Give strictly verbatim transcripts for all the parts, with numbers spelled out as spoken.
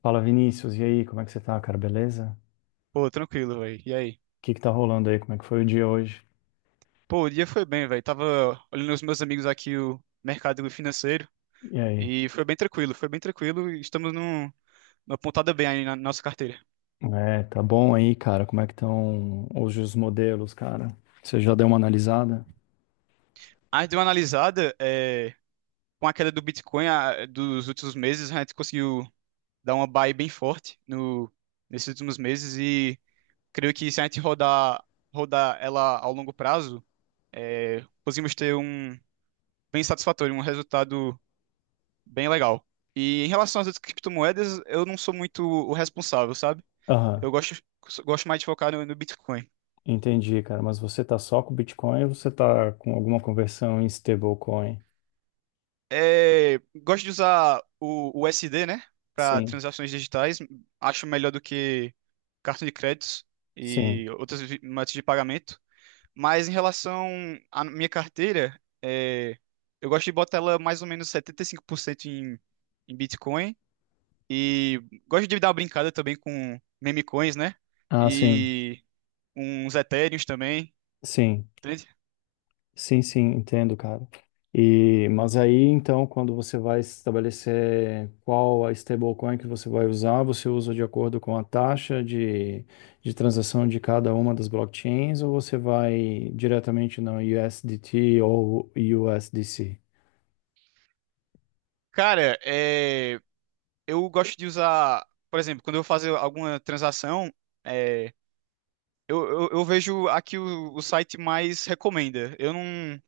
Fala, Vinícius, e aí, como é que você tá, cara? Beleza? Pô, tranquilo, velho. E aí? O que que tá rolando aí? Como é que foi o dia hoje? Pô, o dia foi bem, velho. Tava olhando os meus amigos aqui o mercado financeiro E aí? e foi bem tranquilo, foi bem tranquilo. e Estamos num, numa pontada bem aí na nossa carteira. É, tá bom aí, cara? Como é que estão hoje os modelos, cara? Você já deu uma analisada? A gente deu uma analisada, é, com a queda do Bitcoin a- dos últimos meses. A gente conseguiu dar uma buy bem forte no, nesses últimos meses. E creio que se a gente rodar, rodar ela ao longo prazo, é, conseguimos ter um bem satisfatório, um resultado bem legal. E em relação às outras criptomoedas, eu não sou muito o responsável, sabe? Aham, Eu gosto, Gosto mais de focar no, no Bitcoin. entendi, cara. Mas você tá só com Bitcoin ou você tá com alguma conversão em stablecoin? É, gosto de usar o o U S D, né, para Sim, transações digitais. Acho melhor do que cartão de créditos sim. e outras vi- métodos de pagamento. Mas em relação à minha carteira, é, eu gosto de botar ela mais ou menos setenta e cinco por cento em, em Bitcoin. E gosto de dar uma brincada também com meme coins, né? Ah, sim, E uns etéreos também, sim. entende? Sim, sim, entendo, cara. E, mas aí, então, quando você vai estabelecer qual a stablecoin que você vai usar, você usa de acordo com a taxa de, de transação de cada uma das blockchains ou você vai diretamente no U S D T ou U S D C? Cara, é, eu gosto de usar, por exemplo, quando eu vou fazer alguma transação, é, eu, eu, eu vejo aqui o, o site mais recomenda. Eu não,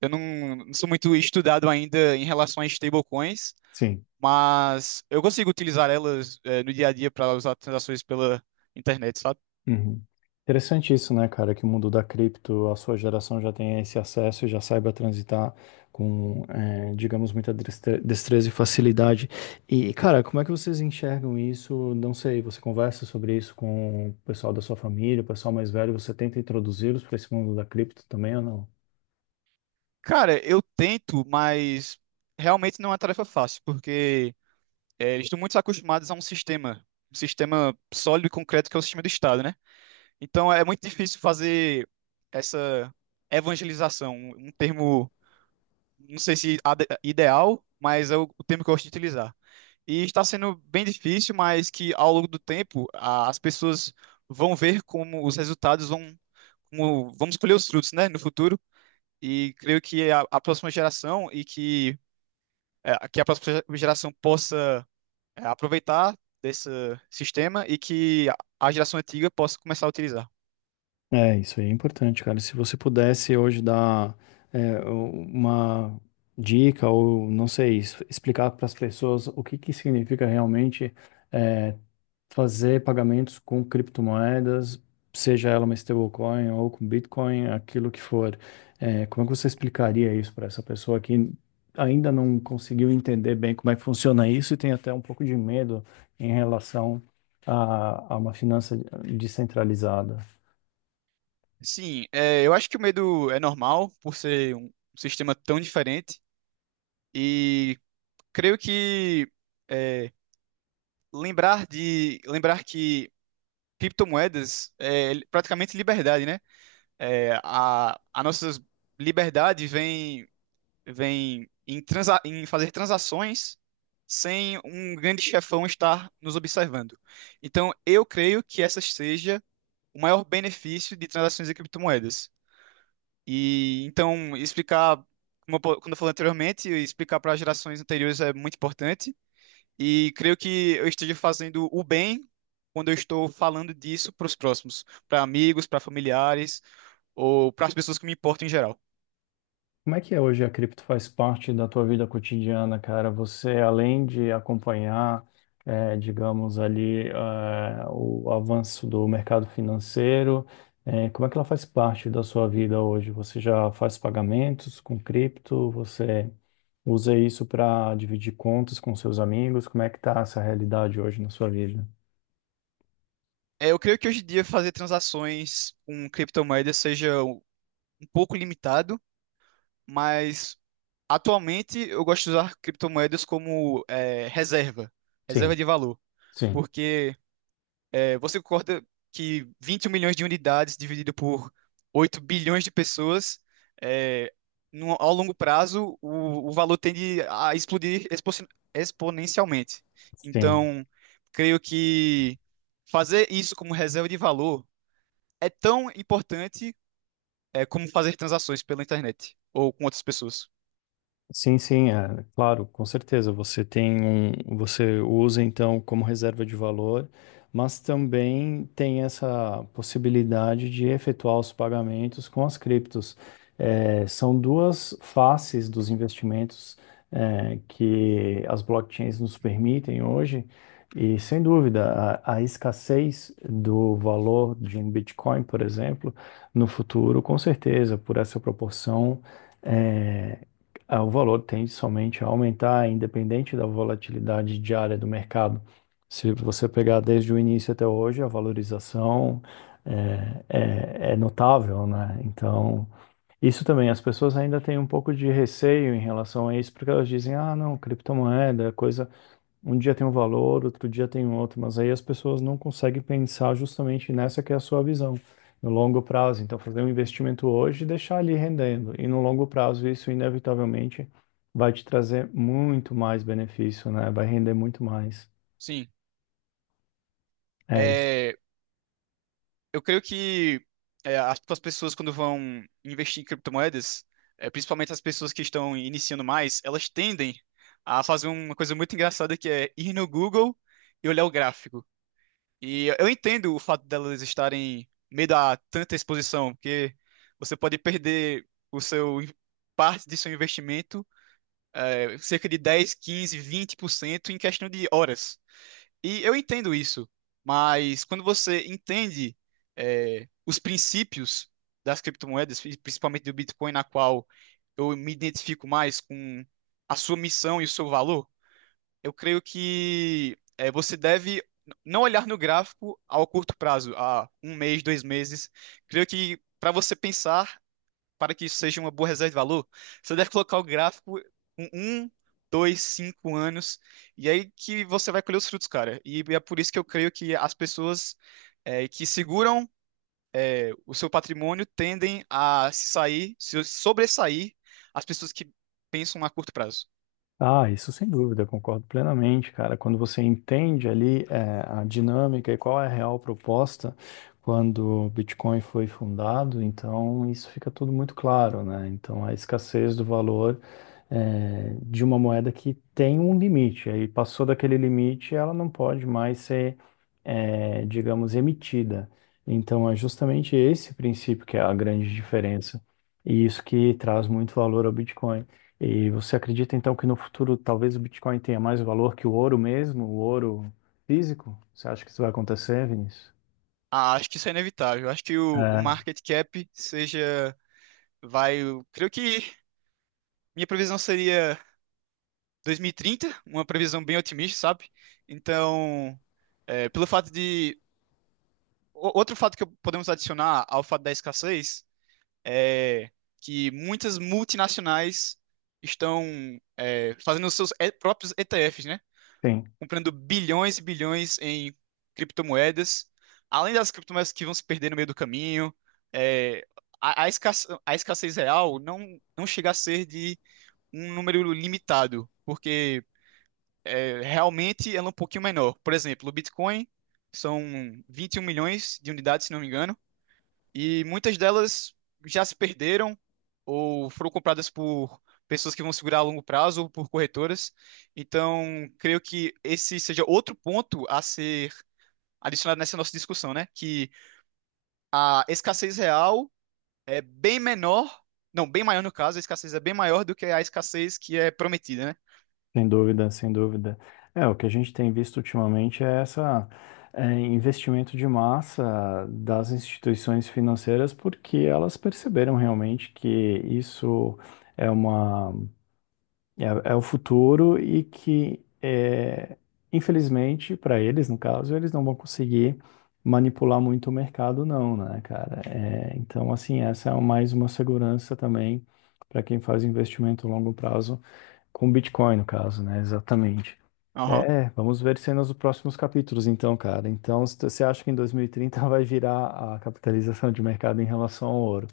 eu não, não sou muito estudado ainda em relação a stablecoins, Sim. mas eu consigo utilizar elas, é, no dia a dia para usar transações pela internet, sabe? Uhum. Interessante isso, né, cara? Que o mundo da cripto, a sua geração já tem esse acesso e já saiba transitar com, eh, digamos, muita destre- destreza e facilidade. E, cara, como é que vocês enxergam isso? Não sei, você conversa sobre isso com o pessoal da sua família, o pessoal mais velho, você tenta introduzi-los para esse mundo da cripto também ou não? Cara, eu tento, mas realmente não é uma tarefa fácil, porque É, eles estão muito acostumados a um sistema, um sistema sólido e concreto que é o sistema do Estado, né? Então é muito difícil fazer essa evangelização, um termo, não sei se ade- ideal, mas é o, o termo que eu gosto de utilizar. E está sendo bem difícil, mas que ao longo do tempo a- as pessoas vão ver como os resultados vão, como, vamos colher os frutos, né, no futuro. E creio que a, a próxima geração e que, é, que a próxima geração possa é, aproveitar desse sistema e que a a geração antiga possa começar a utilizar. É, isso aí é importante, cara. Se você pudesse hoje dar, eh, uma dica ou, não sei, es- explicar para as pessoas o que que significa realmente, fazer pagamentos com criptomoedas, seja ela uma stablecoin ou com Bitcoin, aquilo que for. É, como é que você explicaria isso para essa pessoa que ainda não conseguiu entender bem como é que funciona isso e tem até um pouco de medo em relação a, a uma finança descentralizada? Sim, é, eu acho que o medo é normal por ser um sistema tão diferente e creio que é, lembrar de lembrar que criptomoedas é praticamente liberdade, né? É, a, a nossa liberdade vem vem em, transa em fazer transações sem um grande chefão estar nos observando. Então, eu creio que essa seja o maior benefício de transações em criptomoedas. E então, explicar, como eu, po- quando eu falei anteriormente, explicar para gerações anteriores é muito importante. E creio que eu esteja fazendo o bem quando eu estou falando disso para os próximos, para amigos, para familiares ou para as pessoas que me importam em geral. Como é que é hoje a cripto faz parte da tua vida cotidiana, cara? Você, além de acompanhar, eh, digamos ali, eh, o avanço do mercado financeiro, eh, como é que ela faz parte da sua vida hoje? Você já faz pagamentos com cripto? Você usa isso para dividir contas com seus amigos? Como é que tá essa realidade hoje na sua vida? É, eu creio que hoje em dia fazer transações com criptomoedas seja um um pouco limitado, mas atualmente eu gosto de usar criptomoedas como é, reserva, reserva Sim, de valor, sim, porque é, você concorda que vinte e um milhões de unidades dividido por oito bilhões de pessoas, é, no- ao longo prazo o, o valor tende a explodir expo- exponencialmente. sim. Então, creio que fazer isso como reserva de valor é tão importante é, como fazer transações pela internet ou com outras pessoas. Sim, sim, é, claro, com certeza. Você tem um, você usa então como reserva de valor, mas também tem essa possibilidade de efetuar os pagamentos com as criptos. É, são duas faces dos investimentos, é, que as blockchains nos permitem hoje, e sem dúvida, a, a escassez do valor de um Bitcoin, por exemplo, no futuro, com certeza, por essa proporção. É, ah, o valor tende somente a aumentar, independente da volatilidade diária do mercado. Se você pegar desde o início até hoje, a valorização é, é- é notável, né? Então, isso também, as pessoas ainda têm um pouco de receio em relação a isso, porque elas dizem, ah, não, criptomoeda é coisa, um dia tem um valor, outro dia tem um outro, mas aí as pessoas não conseguem pensar justamente nessa que é a sua visão, no longo prazo. Então, fazer um investimento hoje e deixar ali rendendo. E no longo prazo, isso inevitavelmente vai te trazer muito mais benefício, né? Vai render muito mais. Sim, É isso. é, eu creio que é, as tipo, as pessoas quando vão investir em criptomoedas, é, principalmente as pessoas que estão iniciando mais, elas tendem a fazer uma coisa muito engraçada que é ir no Google e olhar o gráfico. E eu entendo o fato delas estarem meio a tanta exposição, porque você pode perder o seu parte de seu investimento cerca de dez, quinze, vinte por cento em questão de horas. E eu entendo isso, mas quando você entende é, os princípios das criptomoedas, e principalmente do Bitcoin, na qual eu me identifico mais com a sua missão e o seu valor, eu creio que é, você deve não olhar no gráfico ao curto prazo, a um mês, dois meses. Creio que para você pensar para que isso seja uma boa reserva de valor, você deve colocar o gráfico com um, dois, cinco anos, e aí que você vai colher os frutos, cara. E é por isso que eu creio que as pessoas é, que seguram é, o seu patrimônio tendem a se sair, se sobressair as pessoas que pensam a curto prazo. Ah, isso sem dúvida, eu concordo plenamente, cara. Quando você entende ali, eh, a dinâmica e qual é a real proposta quando o Bitcoin foi fundado, então isso fica tudo muito claro, né? Então a escassez do valor é, de uma moeda que tem um limite. Aí passou daquele limite, ela não pode mais ser, é, digamos, emitida. Então é justamente esse princípio que é a grande diferença. E isso que traz muito valor ao Bitcoin. E você acredita então que no futuro talvez o Bitcoin tenha mais valor que o ouro mesmo, o ouro físico? Você acha que isso vai acontecer, Vinícius? Ah, acho que isso é inevitável. Acho que o, o É, market cap seja, vai, eu creio que minha previsão seria dois mil e trinta, uma previsão bem otimista, sabe? Então, é, pelo fato de O- Outro fato que podemos adicionar ao fato da escassez é que muitas multinacionais estão é, fazendo os seus e- próprios E T Efs, né? sim. Comprando bilhões e bilhões em criptomoedas, além das criptomoedas que vão se perder no meio do caminho. é, a, a escassez, a escassez real não, não chega a ser de um número limitado, porque é, realmente ela é um pouquinho menor. Por exemplo, o Bitcoin são vinte e um milhões de unidades, se não me engano. E muitas delas já se perderam ou foram compradas por pessoas que vão segurar a longo prazo ou por corretoras. Então, creio que esse seja outro ponto a ser adicionado nessa nossa discussão, né? Que a escassez real é bem menor, não, bem maior no caso, a escassez é bem maior do que a escassez que é prometida, né? Sem dúvida, sem dúvida. É, o que a gente tem visto ultimamente é essa, é, investimento de massa das instituições financeiras, porque elas perceberam realmente que isso é uma, é, é o futuro e que é, infelizmente para eles, no caso, eles não vão conseguir manipular muito o mercado, não, né, cara? É, então, assim, essa é mais uma segurança também para quem faz investimento a longo prazo com Bitcoin, no caso, né? Exatamente. Aham. É, vamos ver cenas dos próximos capítulos, então, cara. Então, se você acha que em dois mil e trinta vai virar a capitalização de mercado em relação ao ouro?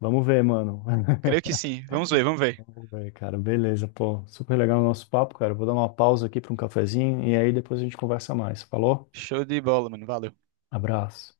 Vamos ver, mano. Creio que sim. Vamos ver, vamos ver. Vamos ver, cara. Beleza, pô. Super legal o nosso papo, cara. Vou dar uma pausa aqui para um cafezinho e aí depois a gente conversa mais. Falou? Show de bola, mano. Valeu. Abraço.